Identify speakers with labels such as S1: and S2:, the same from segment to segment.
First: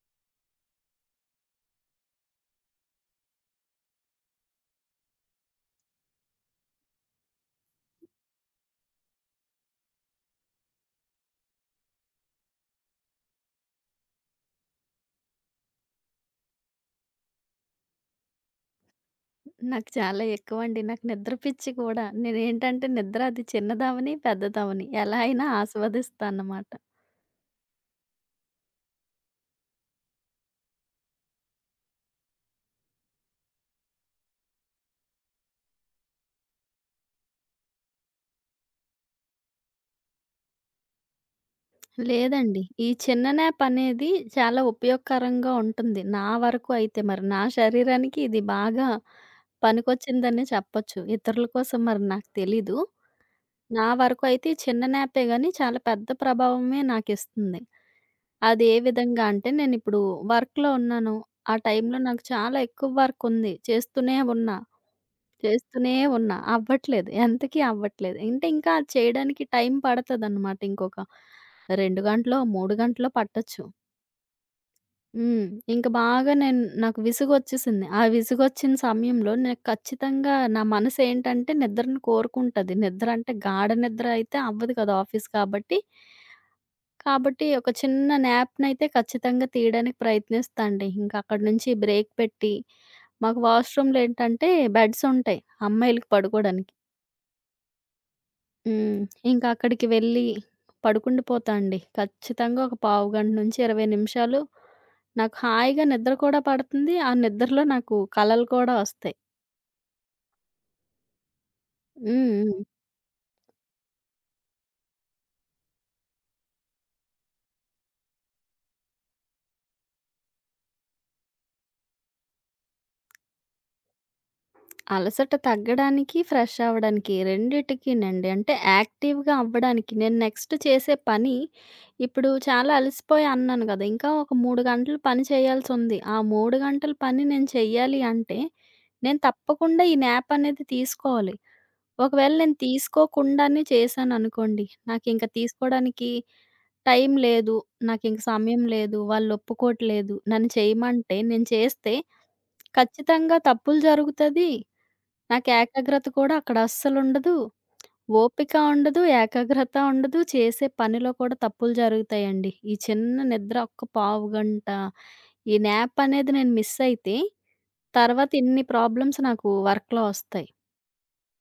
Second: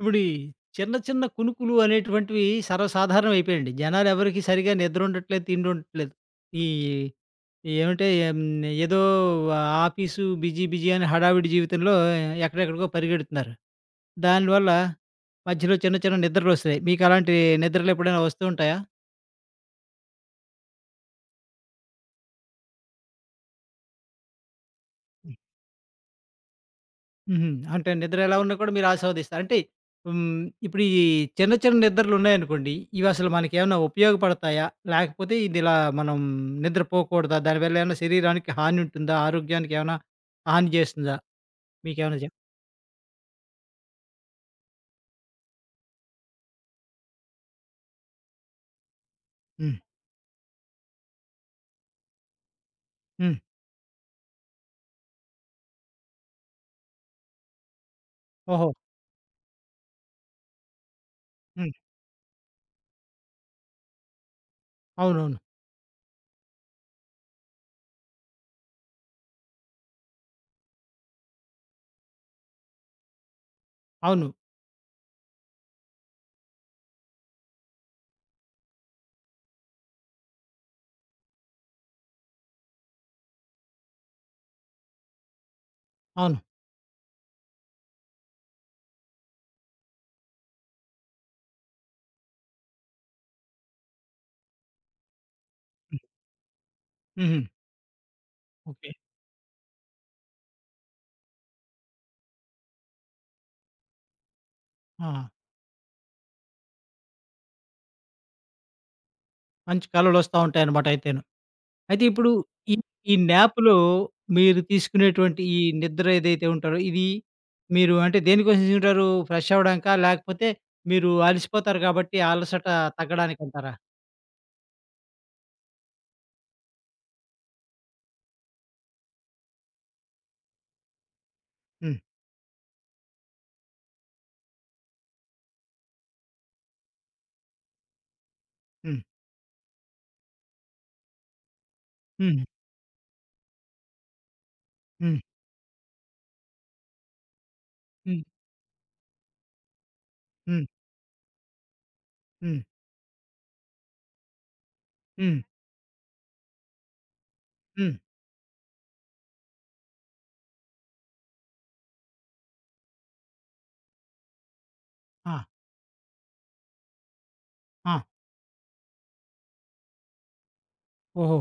S1: ఇప్పుడు ఈ చిన్న చిన్న కునుకులు అనేటువంటివి సర్వసాధారణం అయిపోయాయండి. జనాలు ఎవరికీ సరిగ్గా నిద్ర ఉండట్లేదు, తిండి ఉండట్లేదు. ఈ ఈ ఏమంటే ఎం ఏదో ఆఫీసు బిజీ బిజీ అని హడావిడి జీవితంలో ఎక్కడెక్కడికో పరిగెడుతున్నారు. దానివల్ల మధ్యలో చిన్న చిన్న నిద్రలొస్తున్నాయి. మీకు అలాంటి నిద్రలు ఎప్పుడైనా వస్తూ ఉంటాయా?
S2: నాకు చాలా ఎక్కువండి. నాకు నిద్ర పిచ్చి కూడా. నేనేంటంటే నిద్ర అది చిన్నదవని, పెద్దదవని ఎలా అయినా ఆస్వాదిస్తానన్నమాట.
S1: హుహు. అంటే నిద్ర ఎలా ఉన్నా కూడా మీరు ఆస్వాదిస్తారు. అంటే ఇప్పుడు ఈ చిన్న చిన్న నిద్రలున్నాయనుకోండి, ఇవసలు మనకేమన్నా ఉపయోగపడతాయా? లేకపోతే ఇదిలా మనం నిద్రపోకూడదా? దానివల్ల ఏమన్నా శరీరానికి హాని ఉంటుందా? ఆరోగ్యానికేమన్నా హాని చేస్తుందా? మీకేమన్నా చెప్
S2: లేదండి. ఈ చిన్న న్యాప్ అనేది చాలా ఉపయోగకరంగా ఉంటుంది. నా వరకు అయితే మరి నా శరీరానికి ఇది బాగా
S1: హ్మ్.
S2: పనికొచ్చిందనే చెప్పొచ్చు. ఇతరుల కోసం మరి నాకు తెలీదు.
S1: హ్మ్.
S2: నా వరకు అయితే ఈ చిన్న న్యాపే గాని చాలా పెద్ద ప్రభావమే నాకిస్తుంది. అది
S1: ఓహో!
S2: ఏ విధంగా అంటే నేనిప్పుడు వర్క్‌లో ఉన్నాను. ఆ
S1: హ్మ్.
S2: టైంలో నాకు చాలా ఎక్కువ వర్క్ ఉంది. చేస్తూనే ఉన్నా.
S1: అవునవును.
S2: అవ్వట్లేదు. ఎంతకీ అవ్వట్లేదు. అంటే ఇంకా అది చేయడానికి టైం పడతదనమాట. ఇంకొక 2 గంటలో, 3 గంటలో పట్టొచ్చు.
S1: అవును.
S2: హ్మ్. ఇంక బాగా నాకు విసుగొచ్చేసింది. ఆ విసుగొచ్చిన సమయంలో నేను ఖచ్చితంగా నా మనసేంటంటే నిద్రను కోరుకుంటది. నిద్ర అంటే గాఢ నిద్ర అయితే అవ్వదు కదా! ఆఫీస్ కాబట్టి.
S1: అవును.
S2: కాబట్టి ఒక చిన్న న్యాప్‌నయితే ఖచ్చితంగా తీయడానికి ప్రయత్నిస్తా అండి. ఇంకక్కడి నుంచి బ్రేక్ పెట్టి మాకు వాష్‌రూమ్‌లో ఏంటంటే బెడ్సుంటాయి అమ్మాయిలకి పడుకోడానికి.
S1: హుహు. ఓకే.
S2: హ్మ్. ఇంకా అక్కడికి వెళ్ళి పడుకుండిపోతా అండి. ఖచ్చితంగా ఒక పావుగంట నుంచి 20 నిమిషాలు
S1: ఆ!
S2: నాకు హాయిగా నిద్ర కూడా పడుతుంది. ఆ నిద్రలో నాకు కలలు కూడా ఒస్తాయి.
S1: మంచి కలలొస్తా ఉంటాయన్నమాట అయితేను. అయితే ఇప్పుడు
S2: హ్మ్. హ్మ్.
S1: ఈ ఈ నాప్‌లో మీరు తీసుకునేటువంటి ఈ నిద్ర ఏదైతే ఉంటారో, ఇది మీరు అంటే దేనికోసం తీసుకుంటారు? ఫ్రెష్ అవ్వడానికా? లేకపోతే మీరు అలసిపోతారు కాబట్టి ఆ అలసట తగ్గడానికంటారా?
S2: అలసట తగ్గడానికి, ఫ్రెష్ అవ్వడానికి రెండిటికినండి. అంటే యాక్టివ్‌గా అవ్వడానికి నేను నెక్స్ట్ చేసే పని
S1: హ్మ్.
S2: ఇప్పుడు చాలా అలసిపోయా అన్నాను గదా! ఇంకా ఒక 3 గంటలు పని చేయాల్సుంది. ఆ 3 గంటల పని నేను చెయ్యాలి అంటే
S1: హ్మ్.
S2: నేను తప్పకుండా ఈ న్యాప్ అనేది తీసుకోవాలి. ఒకవేళ
S1: హ్మ్.
S2: నేను తీసుకోకుండానే చేశాననుకోండి,
S1: హ్మ్.
S2: నాకింక తీసుకోడానికి టైం లేదు, నాకింక
S1: హ్మ్.
S2: సమయం లేదు, వాళ్ళొప్పుకోట్లేదు, నన్ను
S1: హ్మ్.
S2: చేయమంటే నేను చేస్తే
S1: హ్మ్.
S2: ఖచ్చితంగా తప్పులు జరుగుతది.
S1: హ్మ్.
S2: నాకు ఏకాగ్రత కూడా అక్కడ అస్సలుండదు.
S1: హ్మ్.
S2: ఓపిక ఉండదు, ఏకాగ్రత ఉండదు. చేసే పనిలో కూడా తప్పులు జరుగుతాయండి. ఈ చిన్న నిద్ర ఒక్క పావు గంట,
S1: ఆ!
S2: ఈ న్యాప్ అనేది నేను మిస్ అయితే
S1: ఆ!
S2: తర్వాత ఇన్ని ప్రాబ్లమ్స్ నాకు వర్క్‌లో ఒస్తాయి.
S1: ఓహో!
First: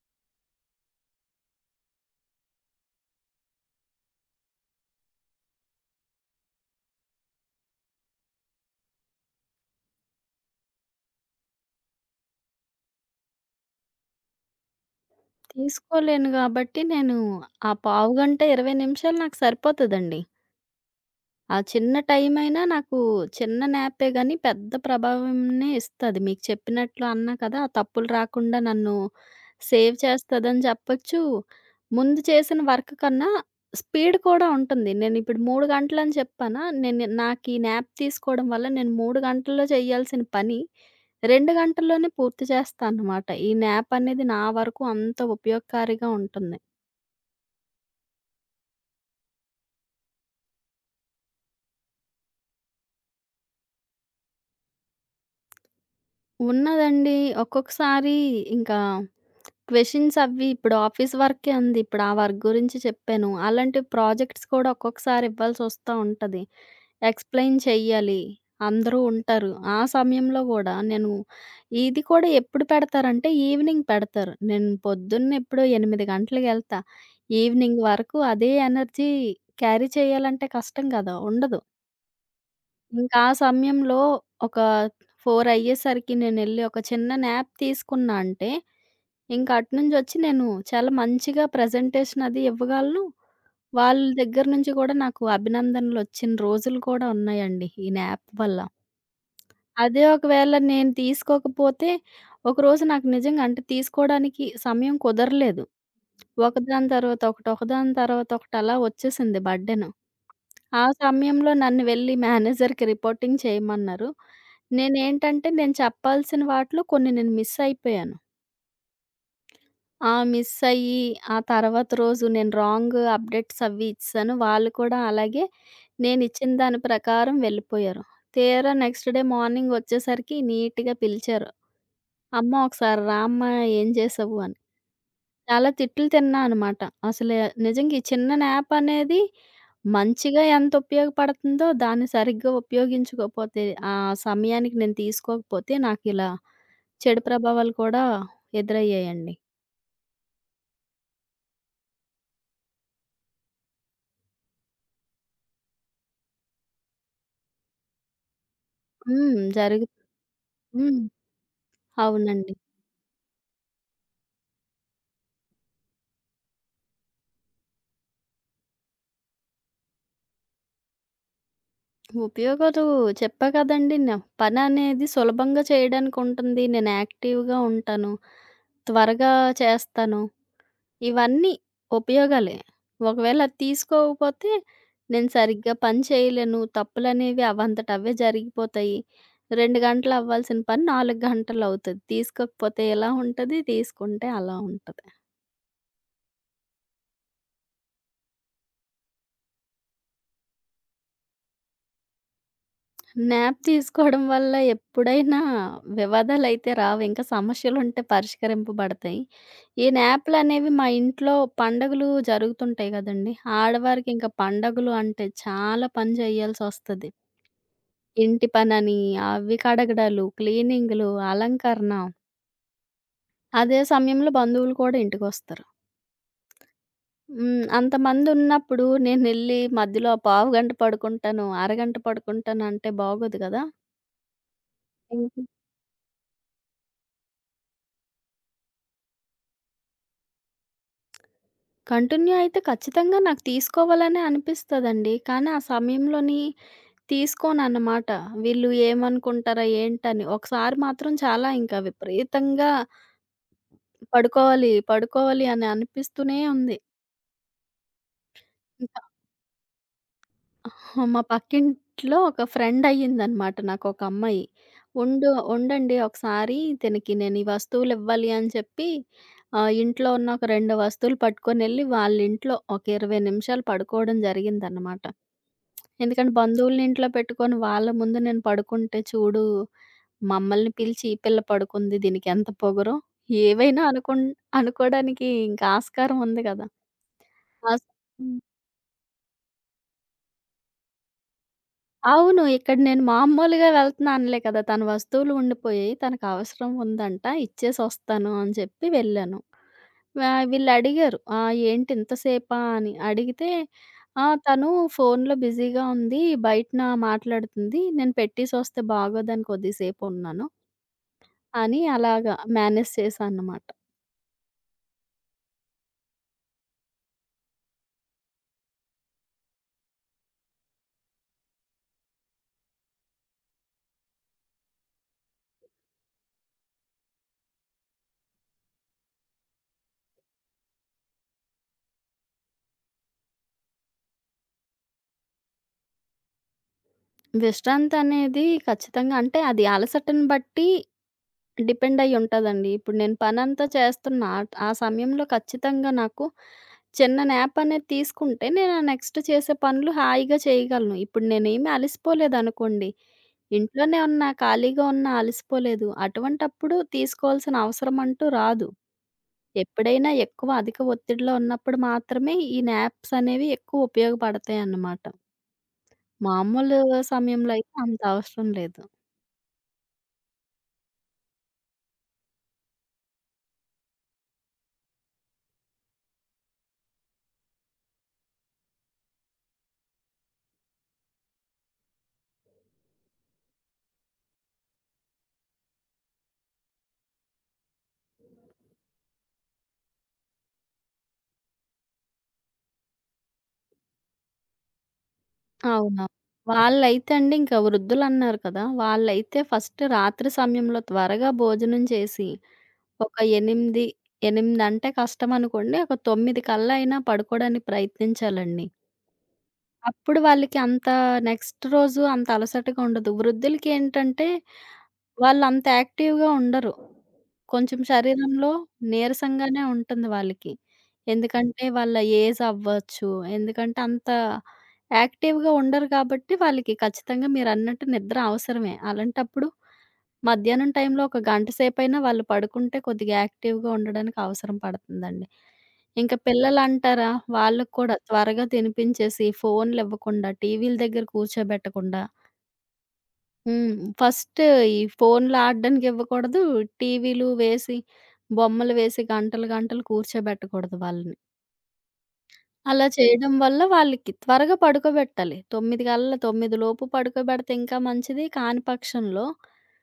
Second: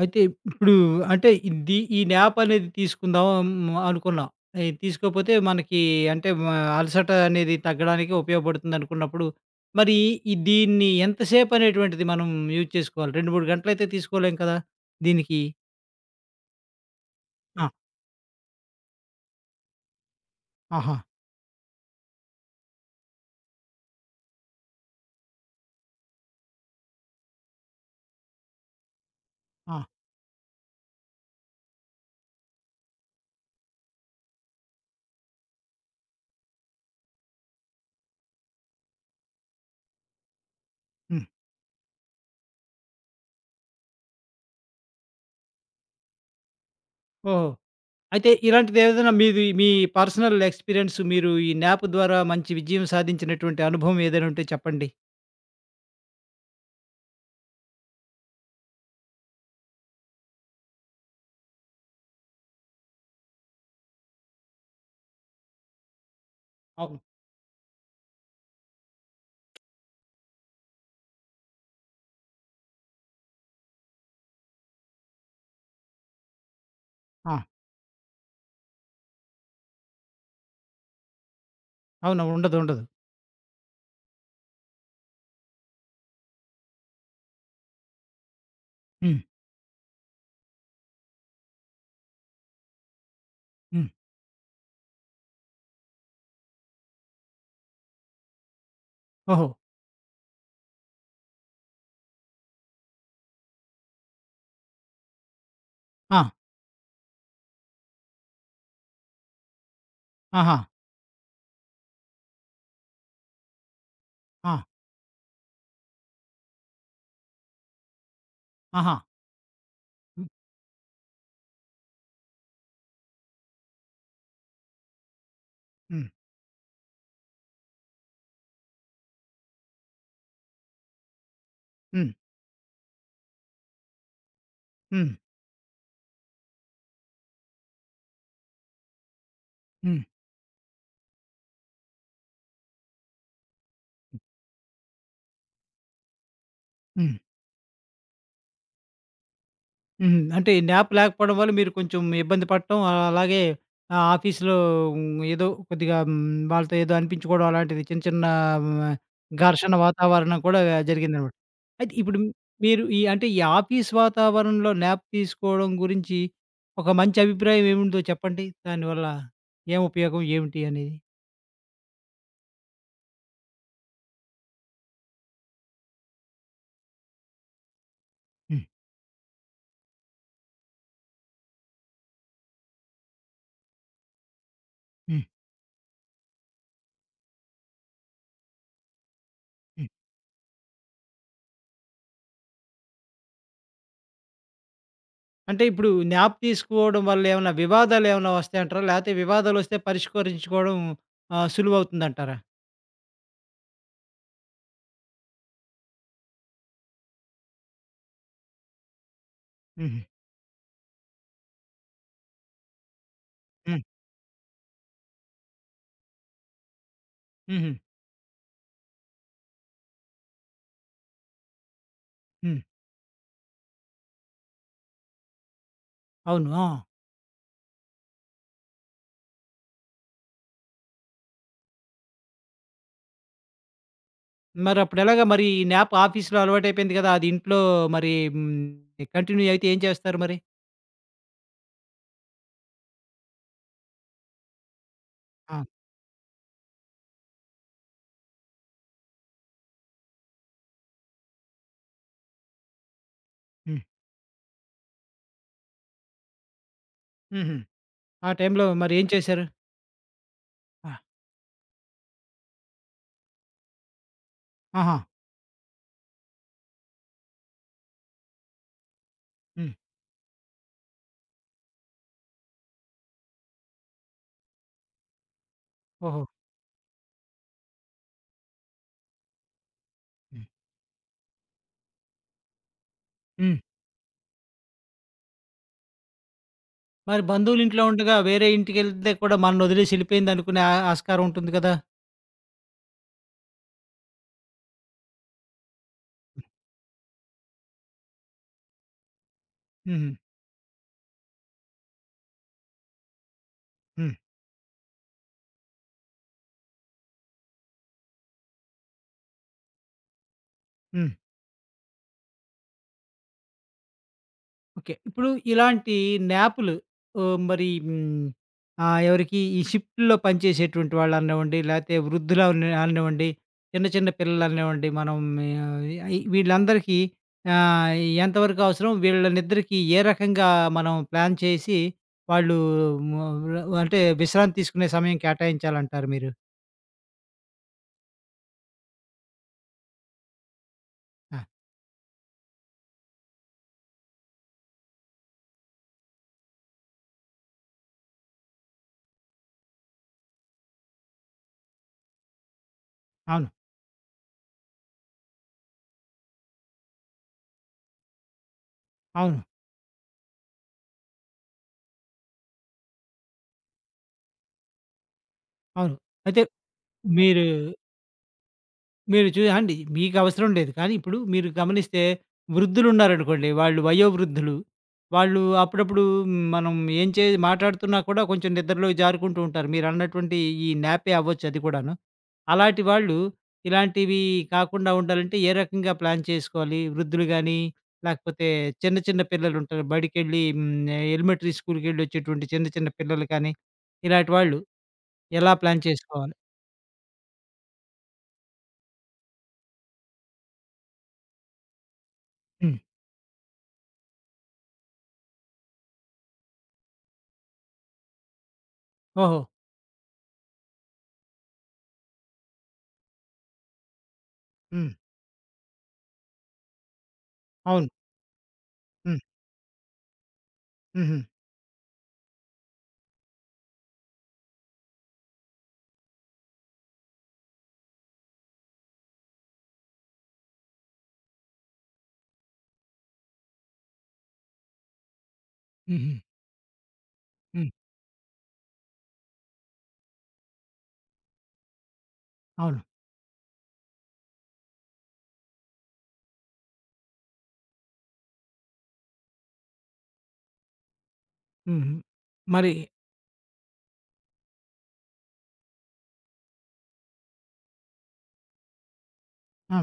S1: అయితే ఇప్పుడు అంటే ఇది ఈ న్యాప్ అనేది తీసుకుందాం హ్మ్, అనుకున్నాం. ఇది తీసుకోపోతే మనకి అంటే అలసట అనేది తగ్గడానికి ఉపయోగపడుతుందనుకున్నప్పుడు, మరి ఈ దీన్ని ఎంతసేపు అనేటువంటిది మనం యూజ్ చేసుకోవాలి? 2, 3 గంటలైతే తీసుకోలేం కదా! దీనికి.
S2: తీసుకోలేను గాబట్టి నేను
S1: ఆ!
S2: ఆ పావుగంట, 20 నిమిషాలు నాకు సరిపోతదండి.
S1: ఆహా!
S2: ఆ చిన్న టైమైనా నాకు చిన్న న్యాపే గానీ పెద్ద ప్రభావంనే ఇస్తది. మీకు చెప్పినట్లు అన్నా కదా! ఆ తప్పులు రాకుండా నన్ను
S1: ఆ!
S2: సేవ్ చేస్తదని చెప్పొచ్చు. ముందు చేసిన వర్క్ కన్నా స్పీడ్ కూడా ఉంటుంది. నేనిప్పుడు 3 గంటలని చెప్పానా? నేను నాకీ న్యాప్ తీసుకోవడం వల్ల నేను 3 గంటల్లో చేయాల్సిన పని
S1: హ్మ్.
S2: 2 గంటల్లోనే పూర్తి చేస్తా అన్నమాట. ఈ న్యాప్ అనేది నా వరకు అంత ఉపయోగకారిగా ఉంటుంది.
S1: ఓహో! అయితే ఇలాంటిది ఏదైనా మీది మీ పర్సనల్ ఎక్స్‌పీరియన్స్ మీరు ఈ న్యాప్ ద్వారా మంచి విజయం సాధించినటువంటి అనుభవం ఏదైనా ఉంటే చెప్పండి?
S2: ఉన్నదండి. ఒక్కొక్కసారి ఇంకా క్వెషన్స్ అవి ఇప్పుడు ఆఫీస్ వర్కే ఉంది. ఇప్పుడు ఆ వర్క్ గురించి చెప్పాను. అలాంటి ప్రాజెక్ట్స్ కూడా ఒక్కొక్కసారి ఇవ్వాల్సొస్తా ఉంటది.
S1: అవును.
S2: ఎక్స్‌ప్లెయిన్ చెయ్యాలి. అందరూ ఉంటారు. ఆ సమయంలో గూడా నేను ఇది కూడా ఎప్పుడు పెడతారంటే ఈవినింగ్ పెడతారు. నేను పొద్దున్న ఎప్పుడో 8 గంటలకెళ్తా.
S1: ఆ!
S2: ఈవినింగ్ వరకు అదే ఎనర్జీ క్యారీ చేయాలంటే కష్టం గదా! ఉండదు.
S1: అవునా? ఉండదు. ఉండదు.
S2: ఇంకా ఆ సమయంలో ఒక 4 అయ్యేసరికి నేనెళ్ళి ఒక చిన్న న్యాప్ తీసుకున్నా అంటే,
S1: హ్మ్.
S2: ఇంక అటునుంచొచ్చి నేను చాలా మంచిగా ప్రజెంటేషన్ అది ఇవ్వగలను.
S1: హ్మ్.
S2: వాళ్ళ దగ్గర నుంచి గూడా నాకు అభినందనలొచ్చిన రోజులు కూడా ఉన్నాయండి ఈ న్యాప్ వల్ల.
S1: ఓహో!
S2: అదే ఒకవేళ నేను తీసుకోకపోతే, ఒకరోజు నాకు నిజంగా అంటే తీసుకోడానికి సమయం కుదరలేదు.
S1: ఆ!
S2: ఒకదాని తర్వాత ఒకటి, ఒకదాని తర్వాత ఒకటి అలా వచ్చేసింది బర్డెన్.
S1: ఆహా!
S2: ఆ సమయంలో నన్ను వెళ్లి మేనేజర్‌కి రిపోర్టింగ్ చేయమన్నారు.
S1: ఆ!
S2: నేనేంటంటే నేను చెప్పాల్సిన వాటిలో కొన్ని నేను మిస్ అయిపోయాను.
S1: ఆహా!
S2: ఆ
S1: హ్మ్.
S2: మిస్ అయ్యి, ఆ తర్వాత రోజు నేను రాంగ్ అప్డేట్స్ అవి ఇచ్చేసాను. వాళ్ళు కూడా అలాగే
S1: హ్మ్.
S2: నేనిచ్చిన దాని ప్రకారం వెళ్ళిపోయారు. తీరా నెక్స్ట్ డే మార్నింగ్ వచ్చేసరికి నీట్‌గా పిలిచారు.
S1: హ్మ్.
S2: "అమ్మ ఒకసారి రామ్మా ఏం చేసావు" అని.
S1: హ్మ్.
S2: చాలా తిట్లు తిన్నా అనమాట. అసలే నిజంగా ఈ చిన్న న్యాప్ అనేది
S1: హ్మ్.
S2: మంచిగా ఎంత ఉపయోగపడుతుందో దాన్ని సరిగ్గా ఉపయోగించుకోకపోతే, ఆ సమయానికి నేను తీసుకోకపోతే నాకిలా
S1: హ్మ్.
S2: చెడు ప్రభావాలు కూడా ఎదురయ్యాయండి.
S1: హ్మ్. అంటే ఈ న్యాప్ లేకపోవడం వల్ల మీరు కొంచెం ఇబ్బంది పడటం, అలాగే ఆఫీస్‌లో హ్మ్. ఏదో కొద్దిగా హ్మ్. వాళ్ళతో ఏదో అనిపించుకోవడం అలాంటిది చిన్న చిన్న ఆహ్,
S2: హ్మ్.
S1: ఘర్షణ
S2: జరుగు
S1: వాతావరణం కూడా
S2: హ్మ్.
S1: జరిగిందనమాట. అయితే ఇప్పుడు
S2: అవునండి.
S1: మీరు ఈ అంటే ఈ ఆఫీస్ వాతావరణంలో న్యాప్ తీసుకోవడం గురించి ఒక మంచి అభిప్రాయం ఏముందో చెప్పండి? దానివల్ల ఏం ఉపయోగం ఏమిటి అనేది?
S2: ఉపయోగాలు చెప్పా కదండీ! పననేది సులభంగా చేయడానికుంటుంది. నేను యాక్టివ్‌గా ఉంటాను.
S1: హ్మ్.
S2: త్వరగా చేస్తాను. ఇవన్నీ ఉపయోగాలే. ఒకవేళ అది తీసుకోకపోతే
S1: హ్మ్.
S2: నేను సరిగ్గా పని చేయలేను. తప్పులనేవి అవంతట అవే జరిగిపోతాయి. 2
S1: హ్మ్.
S2: గంటలు అవ్వాల్సిన పని 4 గంటలవుతది. తీసుకోకపోతే ఎలా ఉంటది, తీసుకుంటే అలా ఉంటది.
S1: అంటే ఇప్పుడు న్యాప్ తీసుకోవడం వల్ల ఏమన్నా వివాదాలేమన్నా వస్తాయంటారా? లేతే వివాదాలొస్తే పరిష్కరించుకోవడం సులువవుతుందంటారా?
S2: న్యాప్ తీసుకోవడం వల్ల ఎప్పుడైనా వివాదాలైతే రావు. ఇంకా సమస్యలుంటే పరిష్కరింపబడతాయి. ఈ
S1: హుహు.
S2: న్యాప్‌లనేవి మా ఇంట్లో పండగలు జరుగుతుంటాయి గదండీ!
S1: హ్మ్.
S2: ఆడవారికింక పండగలు అంటే చాలా పని జేయాల్సొస్తది.
S1: హుహు.
S2: ఇంటి పనని, అవి కడగడాలు, క్లీనింగ్‌లు, అలంకరణ.
S1: హ్మ్.
S2: అదే సమయంలో బంధువులు కూడా ఇంటికొస్తారు.
S1: అవును. ఆ!
S2: హ్మ్. అంతమందున్నప్పుడు నేనెళ్ళి మధ్యలో పావుగంట పడుకుంటాను, అరగంట పడుకుంటాను అంటే బాగోదు గదా!
S1: మరప్పుడెలాగా
S2: ఇంక
S1: మరి ఈ న్యాప్ ఆఫీస్‌లో అలవాటయిపోయింది కదా! అది ఇంట్లో మరి హ్మ్, కంటిన్యూ అయితే ఏం చేస్తారు మరి?
S2: కంటిన్యూ అయితే ఖచ్చితంగా నాకు తీసుకోవాలనే అనిపిస్తదండి. కానీ
S1: ఆ!
S2: ఆ సమయంలోని తీసుకోనన్నమాట. వీళ్ళు ఏమనుకుంటారా ఏంటని. ఒకసారి మాత్రం చాలా ఇంకా విపరీతంగా
S1: హ్మ్.
S2: పడుకోవాలి అని అనిపిస్తూనే ఉంది.
S1: హుహు. ఆ టైంలో మరేం చేశారు? ఆ!
S2: మా పక్కింట్లో ఒక ఫ్రెండ్ అయ్యిందనమాట నాకు ఒక అమ్మాయి.
S1: ఆహా!
S2: ఉండు ఉండండి ఒకసారి తినకి నేను ఈ వస్తువులు ఇవ్వాలి అని చెప్పి
S1: హ్మ్.
S2: ఇంట్లో ఉన్న ఒక 2 వస్తువులు పట్టుకొనెళ్ళి వాళ్ళ ఇంట్లో ఒక 20 నిమిషాలు పడుకోవడం జరిగిందనమాట.
S1: ఓహో!
S2: ఎందుకంటే బంధువులని ఇంట్లో పెట్టుకొని వాళ్ళ ముందు నేను పడుకుంటే చూడు
S1: హ్మ్.
S2: మమ్మల్ని పిలిచి ఈ పిల్ల పడుకుంది దీనికి ఎంత పొగరో
S1: హ్మ్.
S2: ఏవైనా అనుకోవడానికి ఇంకా ఆస్కారం ఉంది గదా!
S1: మరి బంధువులింట్లో
S2: ఆస్
S1: ఉండగా
S2: హ్మ్.
S1: వేరే ఇంటికెళ్తే కూడా మననొదిలేసి యెళ్ళిపోయిందనుకునే ఆ ఆస్కారం ఉంటుంది కదా!
S2: అవును. ఇక్కడ నేను మామూలుగా వెళ్తున్నా అనలే కదా! తన వస్తువులు ఉండిపోయాయి. తనకు అవసరం ఉందంట. ఇచ్చేసొస్తాను అని చెప్పి వెళ్ళాను.
S1: హుహు.
S2: వీళ్ళడిగారు. "ఆ! ఏంటి ఇంతసేపా?" అని. అడిగితే
S1: హ్మ్.
S2: "ఆ! తను ఫోనులో బిజీగా ఉంది. బయటన మాట్లాడుతుంది. నేను పెట్టేసొస్తే బాగోదని కొద్దిసేపున్నాను"
S1: హ్మ్.
S2: అని అలాగా మేనేజ్ చేశా అన్నమాట.
S1: ఓకే. ఇప్పుడు ఇలాంటి న్యాప్‌లు మరి హ్మ్, ఎవరికి ఈ షిఫ్ట్‌ల్లో పనిచేసేటువంటి వాళ్ళనివ్వండి, లేతే వృద్ధులని అనివ్వండి, చిన్న చిన్న పిల్లలనివ్వండి, మనం ఆహ్, ఈ వీళ్ళందరికీ ఆహ్, ఎంతవరకు అవసరం? వీళ్ళనిద్దరికీ ఏ రకంగా మనం ప్లాన్ చేసి, వాళ్ళు ము అంటే విశ్రాంతి తీసుకునే సమయం కేటాయించాలంటారు మీరు?
S2: విశ్రాంతనేది ఖచ్చితంగా అంటే అది అలసటను బట్టి
S1: ఆ!
S2: డిపెండ్ అయ్యి ఉంటదండి. ఇప్పుడు నేను పనంతా చేస్తున్నా. ఆ సమయంలో ఖచ్చితంగా నాకు చిన్న న్యాప్ అనేది తీసుకుంటే, నేను ఆ నెక్స్ట్ చేసే పనులు హాయిగా చేయగలను. ఇప్పుడు నేనేమి అలసిపోలేదనుకోండి.
S1: అవును.
S2: ఇంట్లోనే ఉన్నా, ఖాళీగా ఉన్నా అలసిపోలేదు. అటువంటప్పుడు తీసుకోవాల్సిన అవసరం అంటూ రాదు.
S1: అవును.
S2: ఎప్పుడైనా ఎక్కువ అధిక ఒత్తిడిలో ఉన్నప్పుడు మాత్రమే ఈ న్యాప్స్ అనేవి ఎక్కువ ఉపయోగపడతాయన్నమాట.
S1: అవును. అయితే
S2: మామూలు
S1: మీరు
S2: సమయంలో అయితే అంత అవసరం లేదు.
S1: మీరు అండి మీకు అవసరం లేదు. కానీ ఇప్పుడు మీరు గమనిస్తే వృద్ధులున్నారనుకోండి, వాళ్ళు వయోవృద్ధులు. వాళ్ళు అప్పుడప్పుడు మనం ఏం మాట్లాడుతున్నా కూడా కొంచెం నిద్రలోకి జారుకుంటూ ఉంటారు. మీరన్నటువంటి ఈ న్యాపే అవ్వచ్చు అది కూడాను. అలాంటి వాళ్ళు ఇలాంటివి కాకుండా ఉండాలంటే ఏ రకంగా ప్లాన్ చేసుకోవాలి? వృద్ధులు గానీ, లేకపోతే చిన్న చిన్న పిల్లలుంటారు. బడికెళ్ళి హ్మ్, ఎలిమెంటరీ స్కూల్‌కెళ్ళొచ్చేటువంటి చిన్న చిన్న పిల్లలు కానీ, ఇలాంటి వాళ్ళు ఎలా ప్లాన్
S2: అవునా!
S1: చేసుకోవాలి?
S2: వాళ్ళైతే అండి ఇంకా వృద్ధులన్నారు కదా! వాళ్ళైతే ఫస్ట్ రాత్రి సమయంలో త్వరగా భోజనం చేసి,
S1: హ్మ్.
S2: ఒక 8, 8 అంటే కష్టమనుకోండి. ఒక 9 కల్లా అయినా పడుకోవడానికి ప్రయత్నించాలండి.
S1: ఓహో!
S2: అప్పుడు వాళ్ళకి అంత నెక్స్ట్ రోజు అంత అలసటగా ఉండదు. వృద్ధులకేంటంటే
S1: హ్మ్.
S2: వాళ్ళంత యాక్టివ్‌గా ఉండరు. కొంచెం
S1: అవును.
S2: శరీరంలో
S1: హ్మ్.
S2: నీరసంగానే ఉంటుంది వాళ్ళకి.
S1: హుహు.
S2: ఎందుకంటే వాళ్ళ ఏజ్ అవ్వచ్చు. ఎందుకంటే అంత యాక్టివ్‌గా ఉండరు కాబట్టి వాళ్ళకి ఖచ్చితంగా మీరన్నట్టు నిద్ర అవసరమే. అలాంటప్పుడు మధ్యాహ్నం టైంలో ఒక గంట సేపైనా వాళ్ళు పడుకుంటే కొద్దిగా యాక్టివ్‌గా ఉండడానికి అవసరం పడుతుందండి.
S1: హుహు.
S2: ఇంకా పిల్లలంటారా
S1: హ్మ్.
S2: వాళ్ళకి కూడా త్వరగా తినిపించేసి ఫోన్‌లివ్వకుండా, టీవీల దగ్గర కూర్చోబెట్టకుండా
S1: అవును.
S2: హ్మ్. ఫస్ట్ ఈ ఫోన్లు ఆడడానికి ఇవ్వకూడదు. టీవీలు వేసి, బొమ్మలు వేసి గంటలు గంటలు కూర్చోబెట్టకూడదు వాళ్ళని.
S1: హుహు. మరి
S2: అలా చేయడం వల్ల వాళ్ళకి త్వరగా పడుకోబెట్టాలి. 9 కల్లా 9 లోపు పడుకోబెడితే ఇంకా మంచిది. కాని పక్షంలో
S1: ఆ!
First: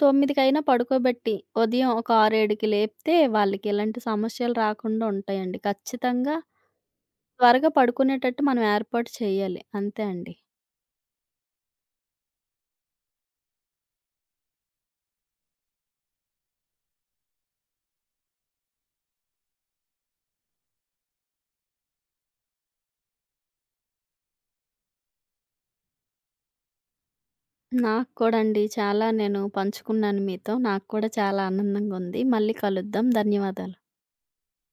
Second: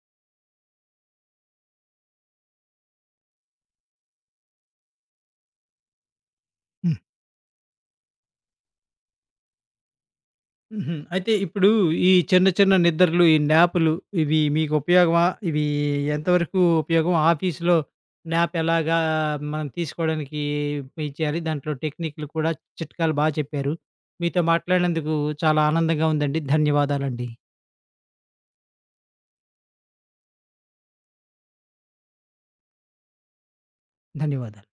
S2: 9కైనా పడుకోబెట్టి ఉదయం ఒక 6, 7కి లేపితే వాళ్ళకి ఎలాంటి సమస్యలు రాకుండా ఉంటాయండి. ఖచ్చితంగా
S1: హ్మ్.
S2: త్వరగా పడుకునేటట్టు మనం ఏర్పాటు చేయాలి. అంతే అండి.
S1: హుహు. అయితే ఇప్పుడు ఈ చిన్న చిన్న నిద్రలు, ఈ న్యాపులు ఇవి మీకు ఉపయోగమా? ఇవి ఎంతవరకు ఉపయోగం? ఆఫీస్‌లో న్యాప్ ఎలాగా మనం తీసుకోవడానికి ఇది చేయాలి? దాంట్లో టెక్నిక్‌లు కూడా చిట్కాలు చెప్పారు. మీతో మాట్లాడినందుకు చాలా ఆనందంగా ఉందండి. ధన్యవాదాలండి.
S2: నాకు కూడా అండి. చాలా నేను పంచుకున్నాను మీతో. నాకు కూడా చాలా ఆనందంగా ఉంది. మళ్ళీ కలుద్దాం. ధన్యవాదాలు.
S1: ధన్యవాదాలు.